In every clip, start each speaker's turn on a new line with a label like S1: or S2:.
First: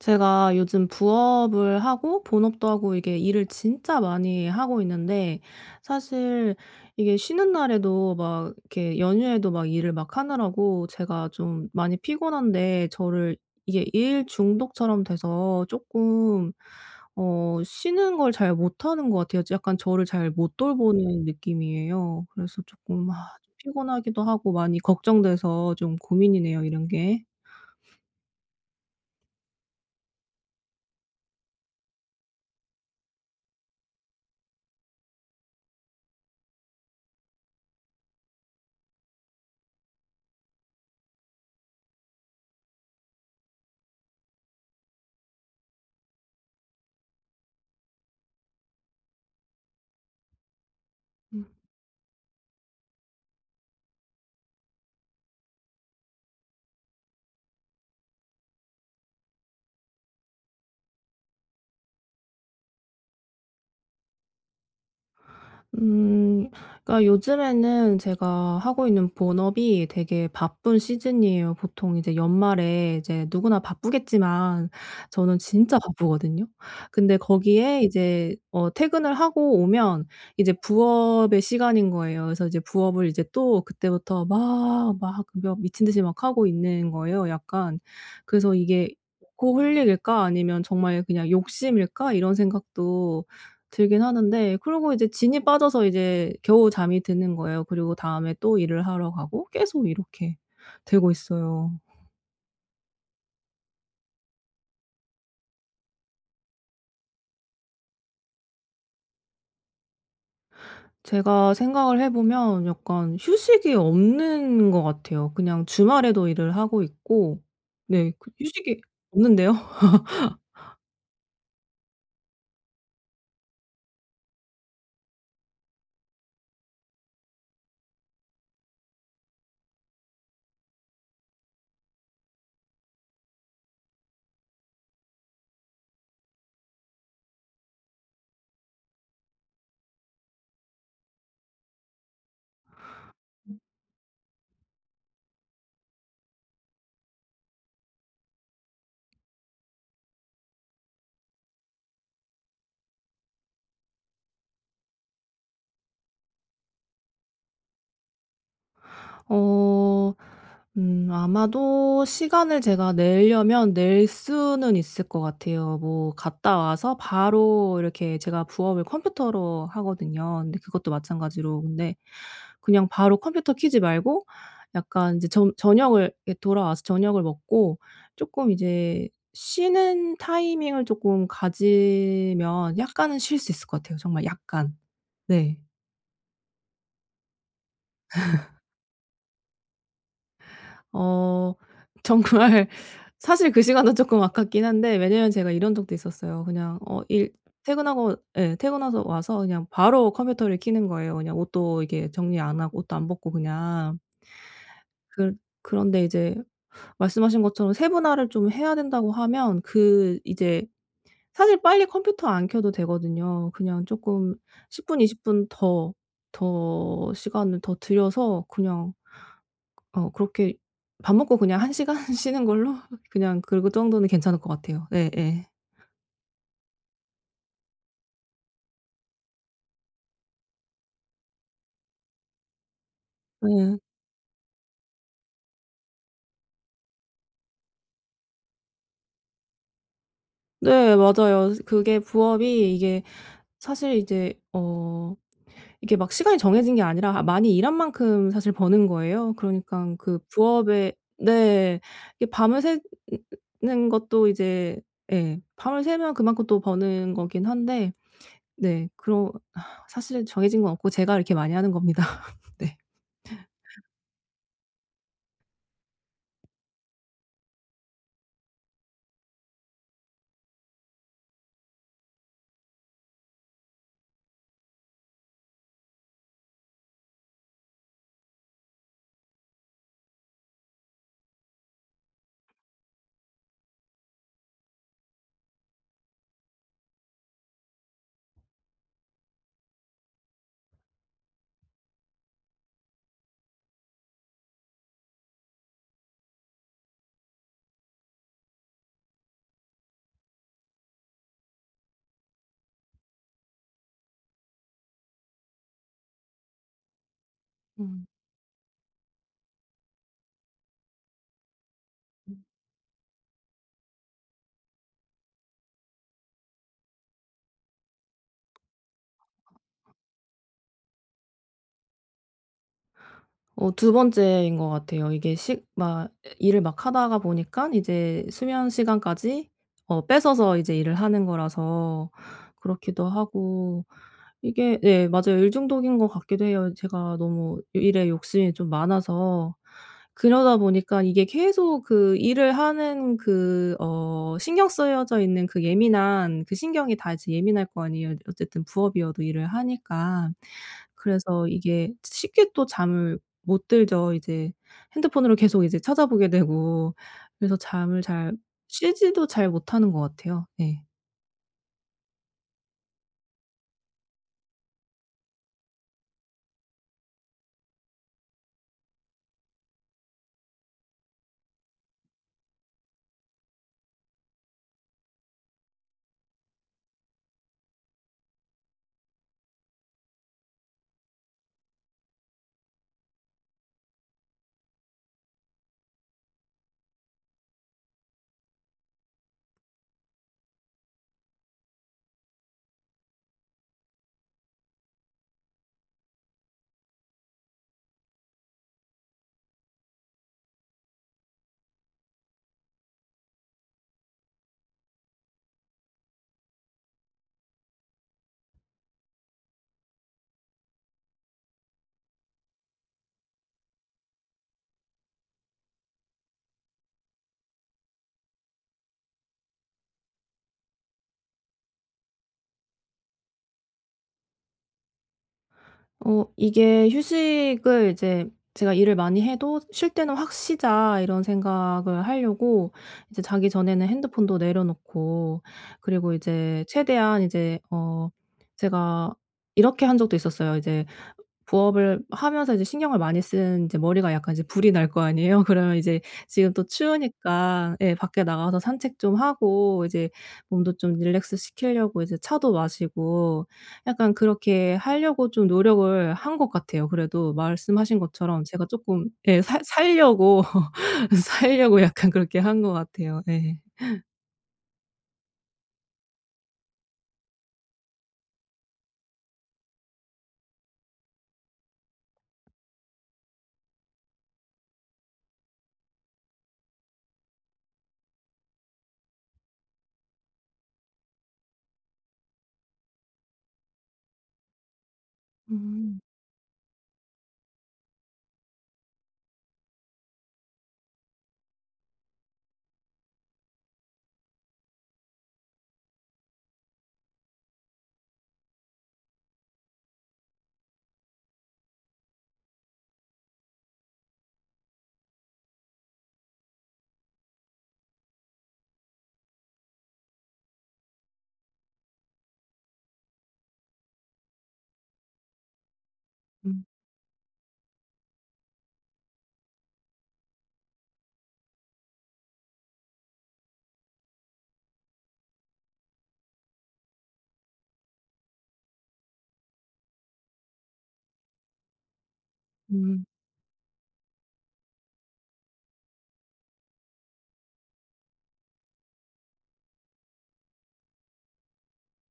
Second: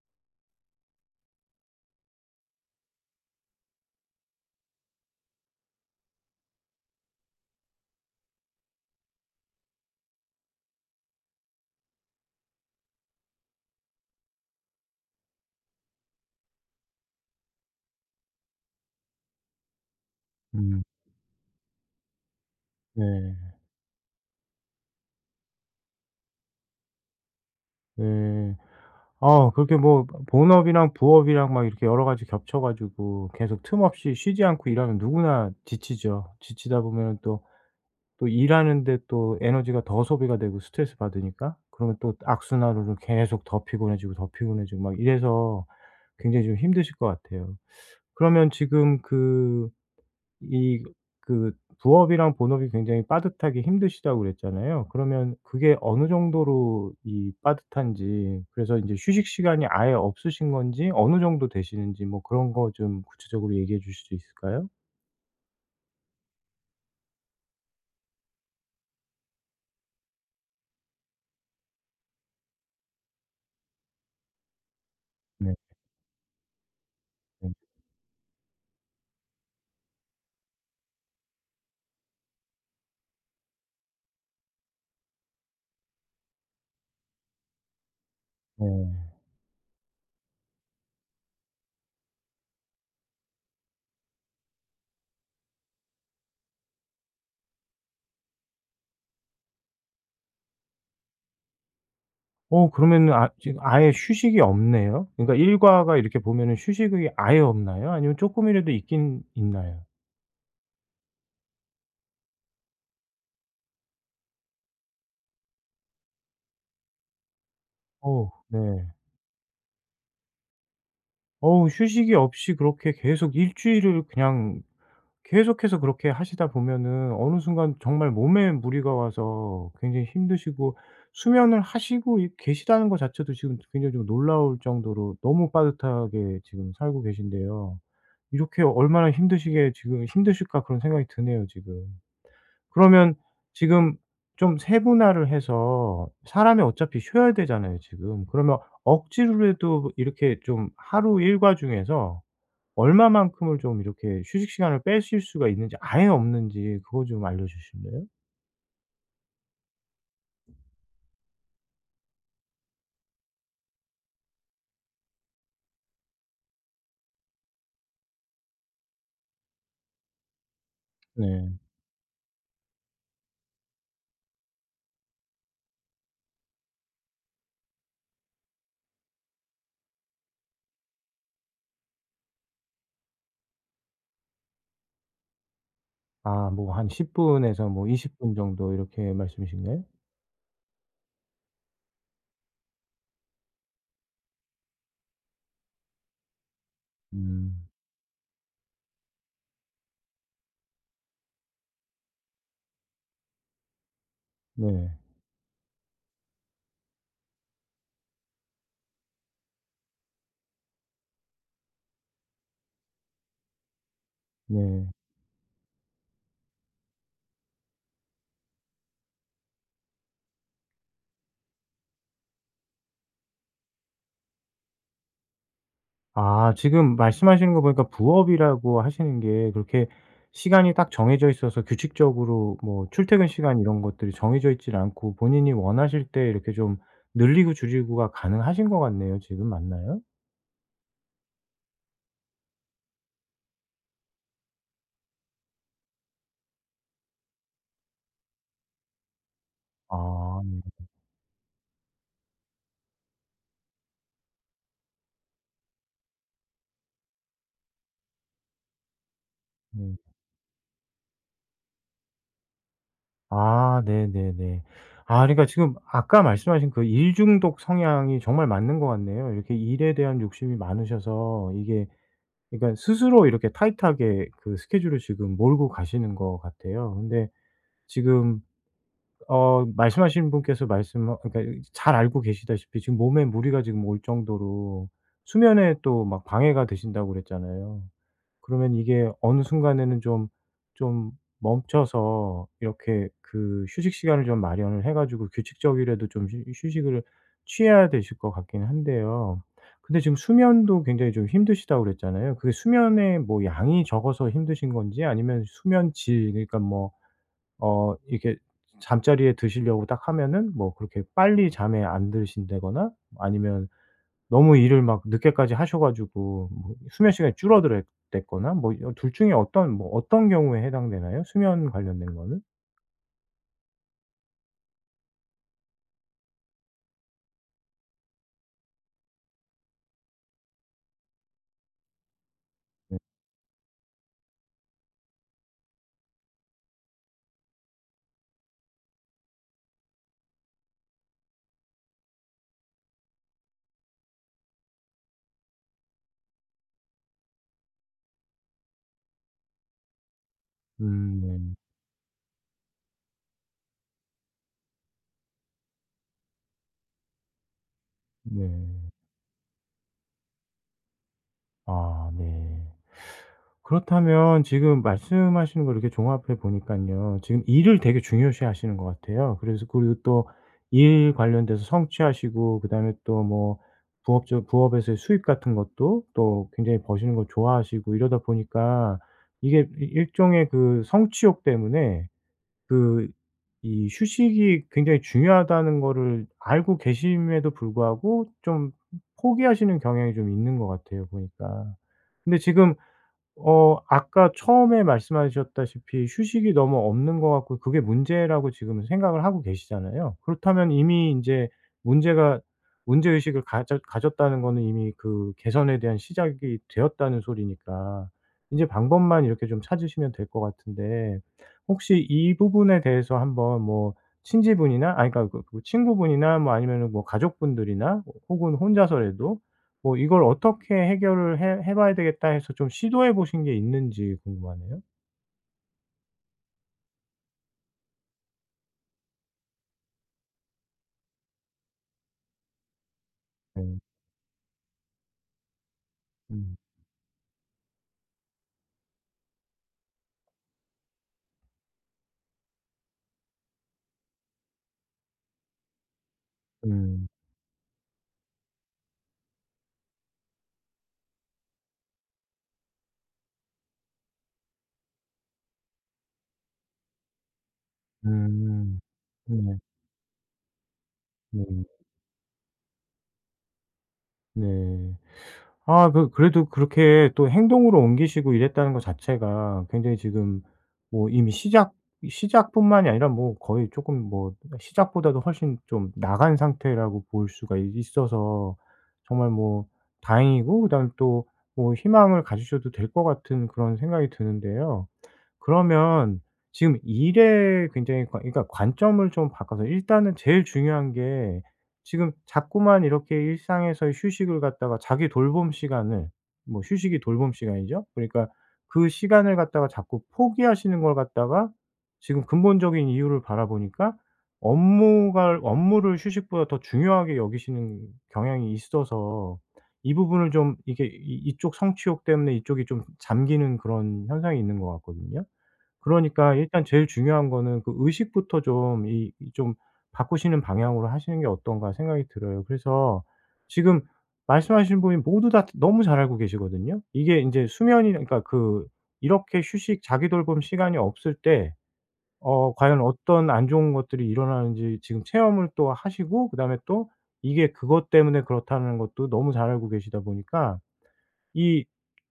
S1: 제가 요즘 부업을 하고 본업도 하고, 이게 일을 진짜 많이 하고 있는데 사실 이게 쉬는 날에도 막 이렇게 연휴에도 막 일을 막 하느라고 제가 좀 많이 피곤한데, 저를 이게 일 중독처럼 돼서 조금 쉬는 걸 잘 못하는 것 같아요. 약간 저를 잘 못
S2: 음.
S1: 돌보는 느낌이에요. 그래서 조금 좀
S2: 네.
S1: 피곤하기도 하고 많이 걱정돼서 좀 고민이네요, 이런 게.
S2: 네. 아 그렇게 뭐 본업이랑 부업이랑 막 이렇게 여러 가지 겹쳐 가지고 계속 틈 없이 쉬지 않고 일하면 누구나 지치죠. 지치다 보면은 또 일하는데 또 에너지가 더 소비가 되고 스트레스 받으니까 그러면 또 악순환으로 계속 더 피곤해지고 더 피곤해지고 막 이래서 굉장히 좀 힘드실 것 같아요. 그러면 지금 그 이 그 부업이랑 본업이 굉장히 빠듯하기 힘드시다고 그랬잖아요. 그러면 그게 어느 정도로 이 빠듯한지 그래서 인제 휴식 시간이 아예 없으신 건지 어느 정도 되시는지 뭐 그런 거 좀 구체적으로 얘기해 주실 수 있을까요?
S1: 음. 그러니까 요즘에는 제가 하고 있는 본업이 되게 바쁜 시즌이에요. 보통 이제 연말에 이제 누구나 바쁘겠지만 저는
S2: 네.
S1: 진짜 바쁘거든요. 근데
S2: 네.
S1: 거기에 이제 퇴근을 하고 오면 이제 부업의 시간인 거예요. 그래서 이제 부업을 이제 또 그때부터 막 미친 듯이 막 하고 있는 거예요 약간. 그래서 '이게
S2: 네.
S1: w o r 일까 아니면 정말 그냥 욕심일까?' 이런 생각도 들긴 하는데, 그러고 이제 진이 빠져서 이제 겨우 잠이 드는 거예요. 그리고 다음에 또 일을 하러 가고 계속 이렇게 되고 있어요.
S2: 그러면은 아 지금 아예 휴식이 없네요. 그러니까 일과가 이렇게 보면은 휴식이 아예 없나요? 아니면 쪼끔이라도 있긴 있나요?
S1: 제가 생각을 해 보면 약간 휴식이 없는 것 같아요. 그냥 주말에도 일을 하고 있고, 네, 그
S2: 어우
S1: 휴식이
S2: 네.
S1: 없는데요.
S2: 어우 휴식이 없이 그렇게 계속 일 주일을 그냥 계속해서 그렇게 하시다 보면은 어느 순간 정말 몸에 무리가 와서 굉장히 힘드시고 수면을 하시고 이 계시다는 것 자체도 지금 굉장히 좀 놀라울 정도로 너무 빠듯하게 지금 살고 계신데요. 이렇게 '얼마나 힘드시게 지금 힘드실까.' 그런 생각이 드네요 지금. 그러면 지금 좀 세분화를 해서 사람이 어차피 쉬어야 되잖아요 지금. 그러면 억지로라도 이렇게 좀 하루 일과 중에서 얼마만큼을 좀 이렇게 휴식 시간을 빼실 수가 있는지 아예 없는지 그거 좀 알려 주실래요?
S1: 어. 아마도 시간을 제가 내려면 낼 수는 있을 것 같아요. 뭐 갔다 와서 바로 이렇게 제가 부업을 컴퓨터로 하거든요. 근데 그것도
S2: 네.
S1: 마찬가지로, 근데 그냥 바로 컴퓨터 켜지 말고 약간 이제 점 저녁을 이렇게 돌아와서 저녁을 먹고 조금 이제 쉬는 타이밍을 조금 가지면 약간은 쉴 수 있을 것 같아요, 정말 약간. 네.
S2: 아 뭐 한 10 분에서 뭐 20분 정도 이렇게 말씀이신가요?
S1: 어 정말 사실 그 시간은 조금 아깝긴 한데, 왜냐면 제가 이런 적도 있었어요. 그냥 어 일
S2: 음.
S1: 퇴근하고, 예, 퇴근해서 와서 그냥 바로 컴퓨터를 켜는 거예요. 그냥 옷도 이게 정리 안 하고 옷도 안 벗고 그냥.
S2: 네.
S1: 그 그런데 이제 말씀하신 것처럼 세분화를 좀 해야 된다고 하면, 그 이제 사실 빨리 컴퓨터 안 켜도 되거든요. 그냥 조금 10
S2: 네.
S1: 분, 20분 더 시간을 더 들여서 그냥 그렇게 밥 먹고 그냥 1시간 쉬는 걸로, 그냥 그 정도는 괜찮을 것 같아요. 예예. 예.
S2: 아 지금 말씀하시는 거 보니까 부업이라고 하시는 게 그렇게 시간이 딱 정해져 있어서 규칙적으로 뭐 출퇴근 시간 이런
S1: 네,
S2: 것들이 정해져 있질 않고 본인이 원하실 때 이렇게 좀 늘리고 줄이고가 가능하신 것 같네요 지금 맞나요?
S1: 네, 맞아요. 그게 부업이 이게 사실 이제 이게 막 시간이 정해진 게 아니라, 많이 일한 만큼 사실 버는 거예요. 그러니깐 그
S2: 아
S1: 부업에, 네. 이게 밤을 새는 것도 이제, 예, 밤을 새면 그만큼 또 버는 거긴 한데, 네, 그런
S2: 네.
S1: 사실 정해진 건 없고 제가 이렇게 많이 하는 겁니다. 네.
S2: 아 네네네. 아 그러니까 지금 아까 말씀하신 그 일 중독 성향이 정말 맞는 것 같네요. 이렇게 일에 대한 욕심이 많으셔서 이게 그러니까 스스로 이렇게 타이트하게 그 스케줄을 지금 몰고 가시는 것 같아요. 근데 지금 말씀하신 분께서 말씀 어 그러니까 잘 알고 계시다시피 지금 몸에 무리가 지금 올 정도로 수면에 또 막 방해가 되신다고 그랬잖아요. 그러면 이게 어느 순간에는 좀 멈춰서 이렇게 그 휴식 시간을 좀 마련을 해 가지고 규칙적이라도 좀 휴 휴식을 취해야 되실 것 같긴 한데요. 근데 지금 수면도 굉장히 좀 힘드시다고 그랬잖아요. 그게 수면의 뭐 양이 적어서 힘드신 건지 아니면 수면 질 그러니까 뭐
S1: 음.
S2: 이렇게 잠자리에 드시려고 딱 하면은 뭐 그렇게 빨리 잠에 안 드신다거나 아니면 너무 일을 막 늦게까지 하셔가지고 뭐 수면 시간이 줄어들었 거나 뭐 둘 중에 어떤 경우에 해당되나요? 수면 관련된 거는?
S1: 두 번째인 것 같아요. 이게 식 막 일을 막 하다가 보니까 이제 수면 시간까지 뺏어서 이제 일을 하는 거라서
S2: 네.
S1: 그렇기도 하고 이게, 네, 맞아요. 일 중독인 것 같기도 해요. 제가 너무 일에 욕심이 좀 많아서 그러다 보니까 이게 계속 그 일을 하는 그 신경 쓰여져 있는 그 예민한 그 신경이 다 이제 예민할 거 아니에요. 어쨌든 부업이어도 일을 하니까. 그래서
S2: 음.
S1: 이게 쉽게 또 잠을 못 들죠. 이제 핸드폰으로 계속 이제 찾아보게 되고, 그래서 잠을 잘
S2: 네. 네.
S1: 쉬지도 잘 못하는 것 같아요. 네.
S2: 아 네. 그렇다면 지금 말씀하시는 걸 이렇게 종합해 보니까요 지금 일을 되게 중요시 하시는 것 같아요. 그래서 그리고 또 일 관련돼서 성취하시고 그다음에 또 뭐 부업적 부업에서의 수입 같은 것도 또 굉장히 버시는 걸 좋아하시고 이러다 보니까 이게 이 일종의 그 성취욕 때문에 그 이 휴식이 굉장히 중요하다는 거를 알고 계심에도 불구하고 좀 포기하시는 경향이 좀 있는 것 같아요 보니까. 근데 지금 아까 처음에 말씀하셨다시피 휴식이 너무 없는 것 같고 그게 문제라고 지금 생각을 하고 계시잖아요. 그렇다면 이미 인제 문제가 문제의식을 가졌다는 거는 이미 그 개선에 대한 시작이 되었다는 소리니까 인제 방법만 이렇게 좀 찾으시면 될 것 같은데 혹시 이 부분에 대해서 한번 뭐 친지분이나 아니 그러니까 그 친구분이나 뭐 아니면은 뭐 가족분들이나 혹은 혼자서라도 뭐 이걸 어떻게 해결을 해 봐야 되겠다 해서 좀 시도해 보신 게 있는지 궁금하네요.
S1: 이게 휴식을 이제 제가 일을 많이 해도 '쉴 때는 확 쉬자.' 이런 생각을 하려고 이제 자기
S2: 네.
S1: 전에는 핸드폰도 내려놓고, 그리고
S2: 음.
S1: 이제 최대한 이제 제가 이렇게 한 적도 있었어요. 이제 부업을 하면서 이제 신경을 많이 쓴 이제 머리가 약간 이제 불이 날 거 아니에요. 그러면 이제 지금 또
S2: 음.
S1: 추우니까, 예, 밖에 나가서 산책 좀 하고, 이제 몸도 좀 릴렉스 시키려고 이제 차도 마시고, 약간 그렇게 하려고 좀 노력을 한 것 같아요. 그래도 말씀하신 것처럼 제가
S2: 음.
S1: 쪼끔, 예,
S2: 네.
S1: 살 살려고
S2: 네.
S1: 살려고 약간 그렇게 한 것 같아요. 예.
S2: 네. 아 그래도 그렇게 또 행동으로 옮기시고 이랬다는 것 자체가 굉장히 지금 뭐 이미 시작뿐만이 아니라 뭐 거의 조금 뭐 시작보다도 훨씬 좀 나간 상태라고 볼 수가 있어서 정말 뭐 다행이고 그다음에 또 뭐 희망을 가지셔도 될 것 같은 그런 생각이 드는데요.
S1: 음.
S2: 그러면 지금 일에 굉장히 관 그러니까 관점을 좀 바꿔서 일단은 제일 중요한 게 지금 자꾸만 이렇게 일상에서의 휴식을 갖다가 자기 돌봄 시간을 뭐 휴식이 돌봄 시간이죠. 그러니까 그 시간을 갖다가 자꾸 포기하시는 걸 갖다가 지금 근본적인 이유를 바라보니까 업무가 업무를 휴식보다 더 중요하게 여기시는 경향이 있어서 이 부분을 좀 이게 이 이쪽 성취욕 때문에 이쪽이 좀 잠기는 그런 현상이 있는 것 같거든요. 그러니까
S1: 음.
S2: 일단 제일 중요한 거는 그 의식부터 좀 이 이 좀 바꾸시는 방향으로 하시는 게 어떤가 생각이 들어요. 그래서 지금 말씀하신 분이 모두 다 너무 잘 알고 계시거든요. 이게 인제 수면이 그러니까 그 이렇게 휴식 자기 돌봄 시간이 없을 때 과연
S1: 음.
S2: 어떤 안 좋은 것들이 일어나는지 지금 체험을 또 하시고 그다음에 또 이게 그것 때문에 그렇다는 것도 너무 잘 알고 계시다 보니까 이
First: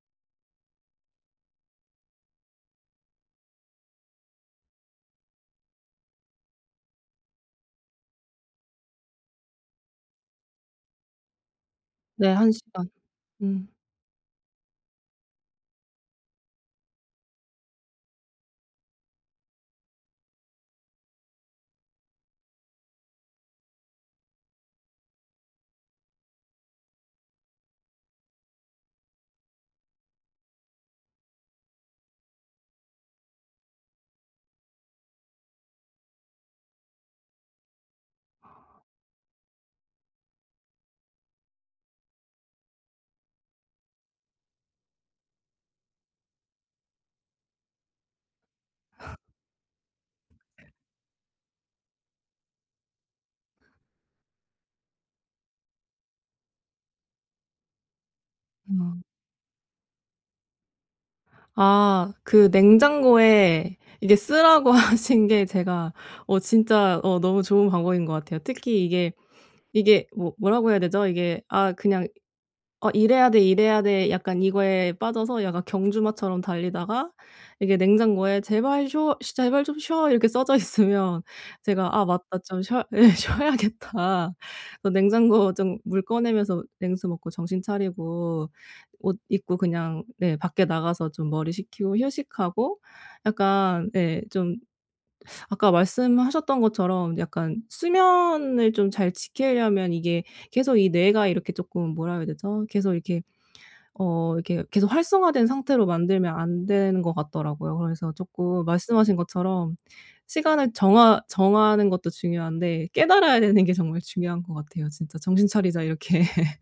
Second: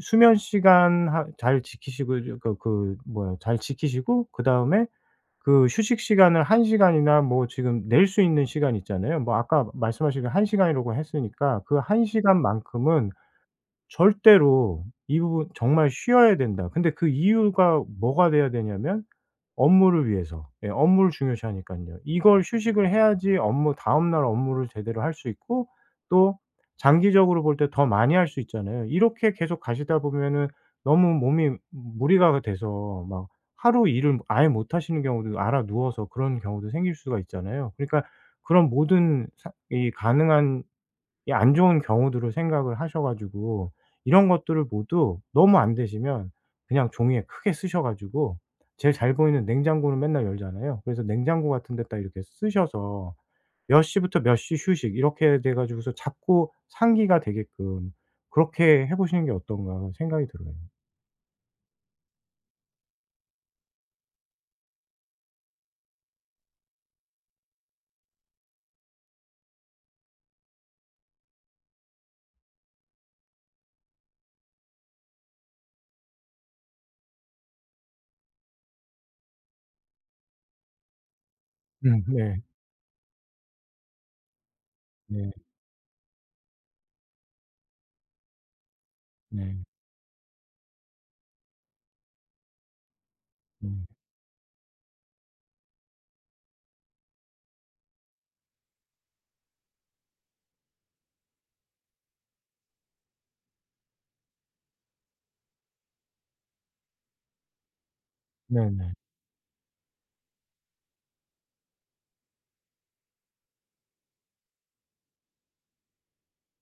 S2: 수면 시간 하 잘 지키시고 이제 그 뭐야 잘 지키시고 그다음에 그 휴식 시간을 1 시간이나 뭐 지금 낼 수 있는 시간 있잖아요. 뭐 아까 말씀하신 그 한 시간이라고 했으니까 그 한
S1: 네, 1시간.
S2: 시간만큼은
S1: 음.
S2: 절대로 이 부분 정말 쉬어야 된다. 근데 그 이유가 뭐가 돼야 되냐면 업무를 위해서. 예 업무를 중요시하니깐요. 이걸 휴식을 해야지 업무 다음날 업무를 제대로 할 수 있고 또 장기적으로 볼 때 더 많이 할 수 있잖아요. 이렇게 계속 가시다 보면은 너무 몸이 무리가 돼서 막 하루 일을 아예 못 하시는 경우도 알아 누워서 그런 경우도 생길 수가 있잖아요. 그러니까 그런 모든 사 이 가능한 이 안 좋은 경우들을 생각을 하셔 가지고 이런 것들을 모두 너무 안 되시면 그냥 종이에 크게 쓰셔 가지고 제일 잘 보이는 냉장고는 맨날 열잖아요. 그래서 냉장고 같은 데다 이렇게 쓰셔서 몇 시부터 몇 시 휴식 이렇게 돼 가지고서 자꾸 상기가 되게끔 그렇게 해
S1: 어.
S2: 보시는 게 어떤가 생각이 들어요.
S1: 아, 그 냉장고에 이게 쓰라고 하신 게 제가 진짜 너무 좋은 방법인 것 같아요. 특히 이게 뭐라고 해야 되죠? 이게, 아, 그냥 '이래야 돼, 이래야 돼.' 약간 이거에 빠져서 약간 경주마처럼 달리다가 이게 냉장고에 "제발 쉬어 제발 좀 쉬어." 이렇게 써져 있으면 제가 '아,
S2: 음.
S1: 맞다.
S2: 네.
S1: 좀 쉬어 예, 쉬어야겠다.' 그래서
S2: 네.
S1: 냉장고 좀 물 꺼내면서 냉수 먹고 정신 차리고 옷 입고
S2: 네.
S1: 그냥, 네, 밖에 나가서 좀 머리 식히고 휴식하고,
S2: 네.
S1: 약간, 예, 좀 아까 말씀하셨던 것처럼 약간 수면을 좀 잘 지키려면 이게 계속 이 뇌가 이렇게 쪼끔, 뭐라 그래야 되죠? 계속 이렇게 계속 활성화된 상태로 만들면 안 되는 것 같더라고요. 그래서 쪼끔
S2: 네네.
S1: 말씀하신 것처럼 시간을 정하는 것도 중요한데, 깨달아야 되는 게 정말 중요한 것 같아요. 진짜 '정신 차리자.' 이렇게.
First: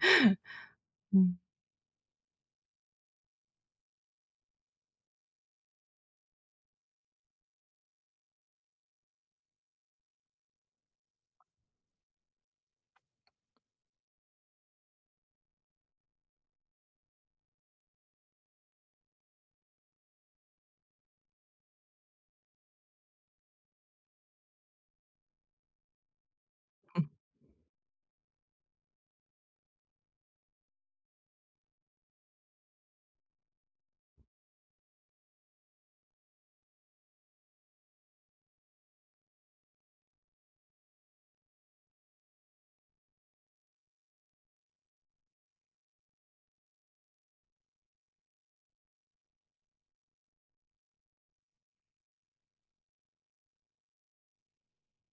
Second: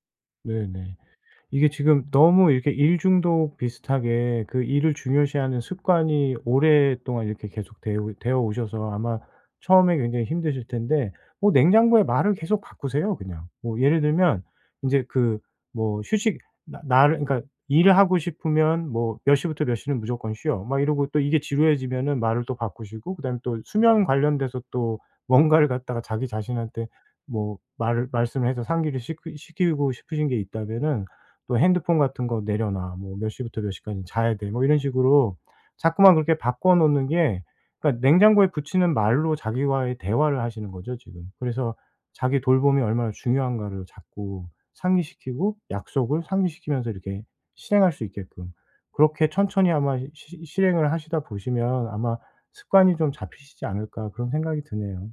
S2: 네네.
S1: 음.
S2: 이게 지금 너무 이렇게 일 중독 비슷하게 그 일을 중요시하는 습관이 오랫동안 이렇게 계속 되어 오셔서 아마 처음에 굉장히 힘드실 텐데 뭐 냉장고에 말을 계속 바꾸세요 그냥. 뭐 예를 들면 인제 그 뭐 휴식 나 나를 그러니까 일을 하고 싶으면 뭐 "몇 시부터 몇 시는 무조건 쉬어." 막 이러고 또 이게 지루해지면은 말을 또 바꾸시고 그다음에 또 수면 관련돼서 또 뭔가를 갖다가 자기 자신한테
S1: 음.
S2: 뭐 말을 말씀을 해서 상기를 시키고 싶으신 게 있다면은 또 "핸드폰 같은 거 내려놔. 뭐 몇 시부터 몇 시까지 자야 돼." 뭐 이런 식으로 자꾸만 그렇게 바꿔 놓는 게 그러니까 냉장고에 붙이는 말로 자기와의 대화를 하시는 거죠 지금. 그래서 자기 돌봄이 얼마나 중요한가를 자꾸 상기시키고 약속을 상기시키면서 이렇게 실행할 수 있게끔 그렇게 천천히 아마 시 실행을 하시다 보시면 아마 '습관이 좀 잡히시지 않을까.' 그런 생각이 드네요.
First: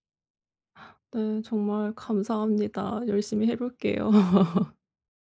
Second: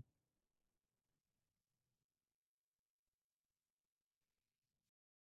S1: 네. 정말 감사합니다. 열심히 해 볼게요.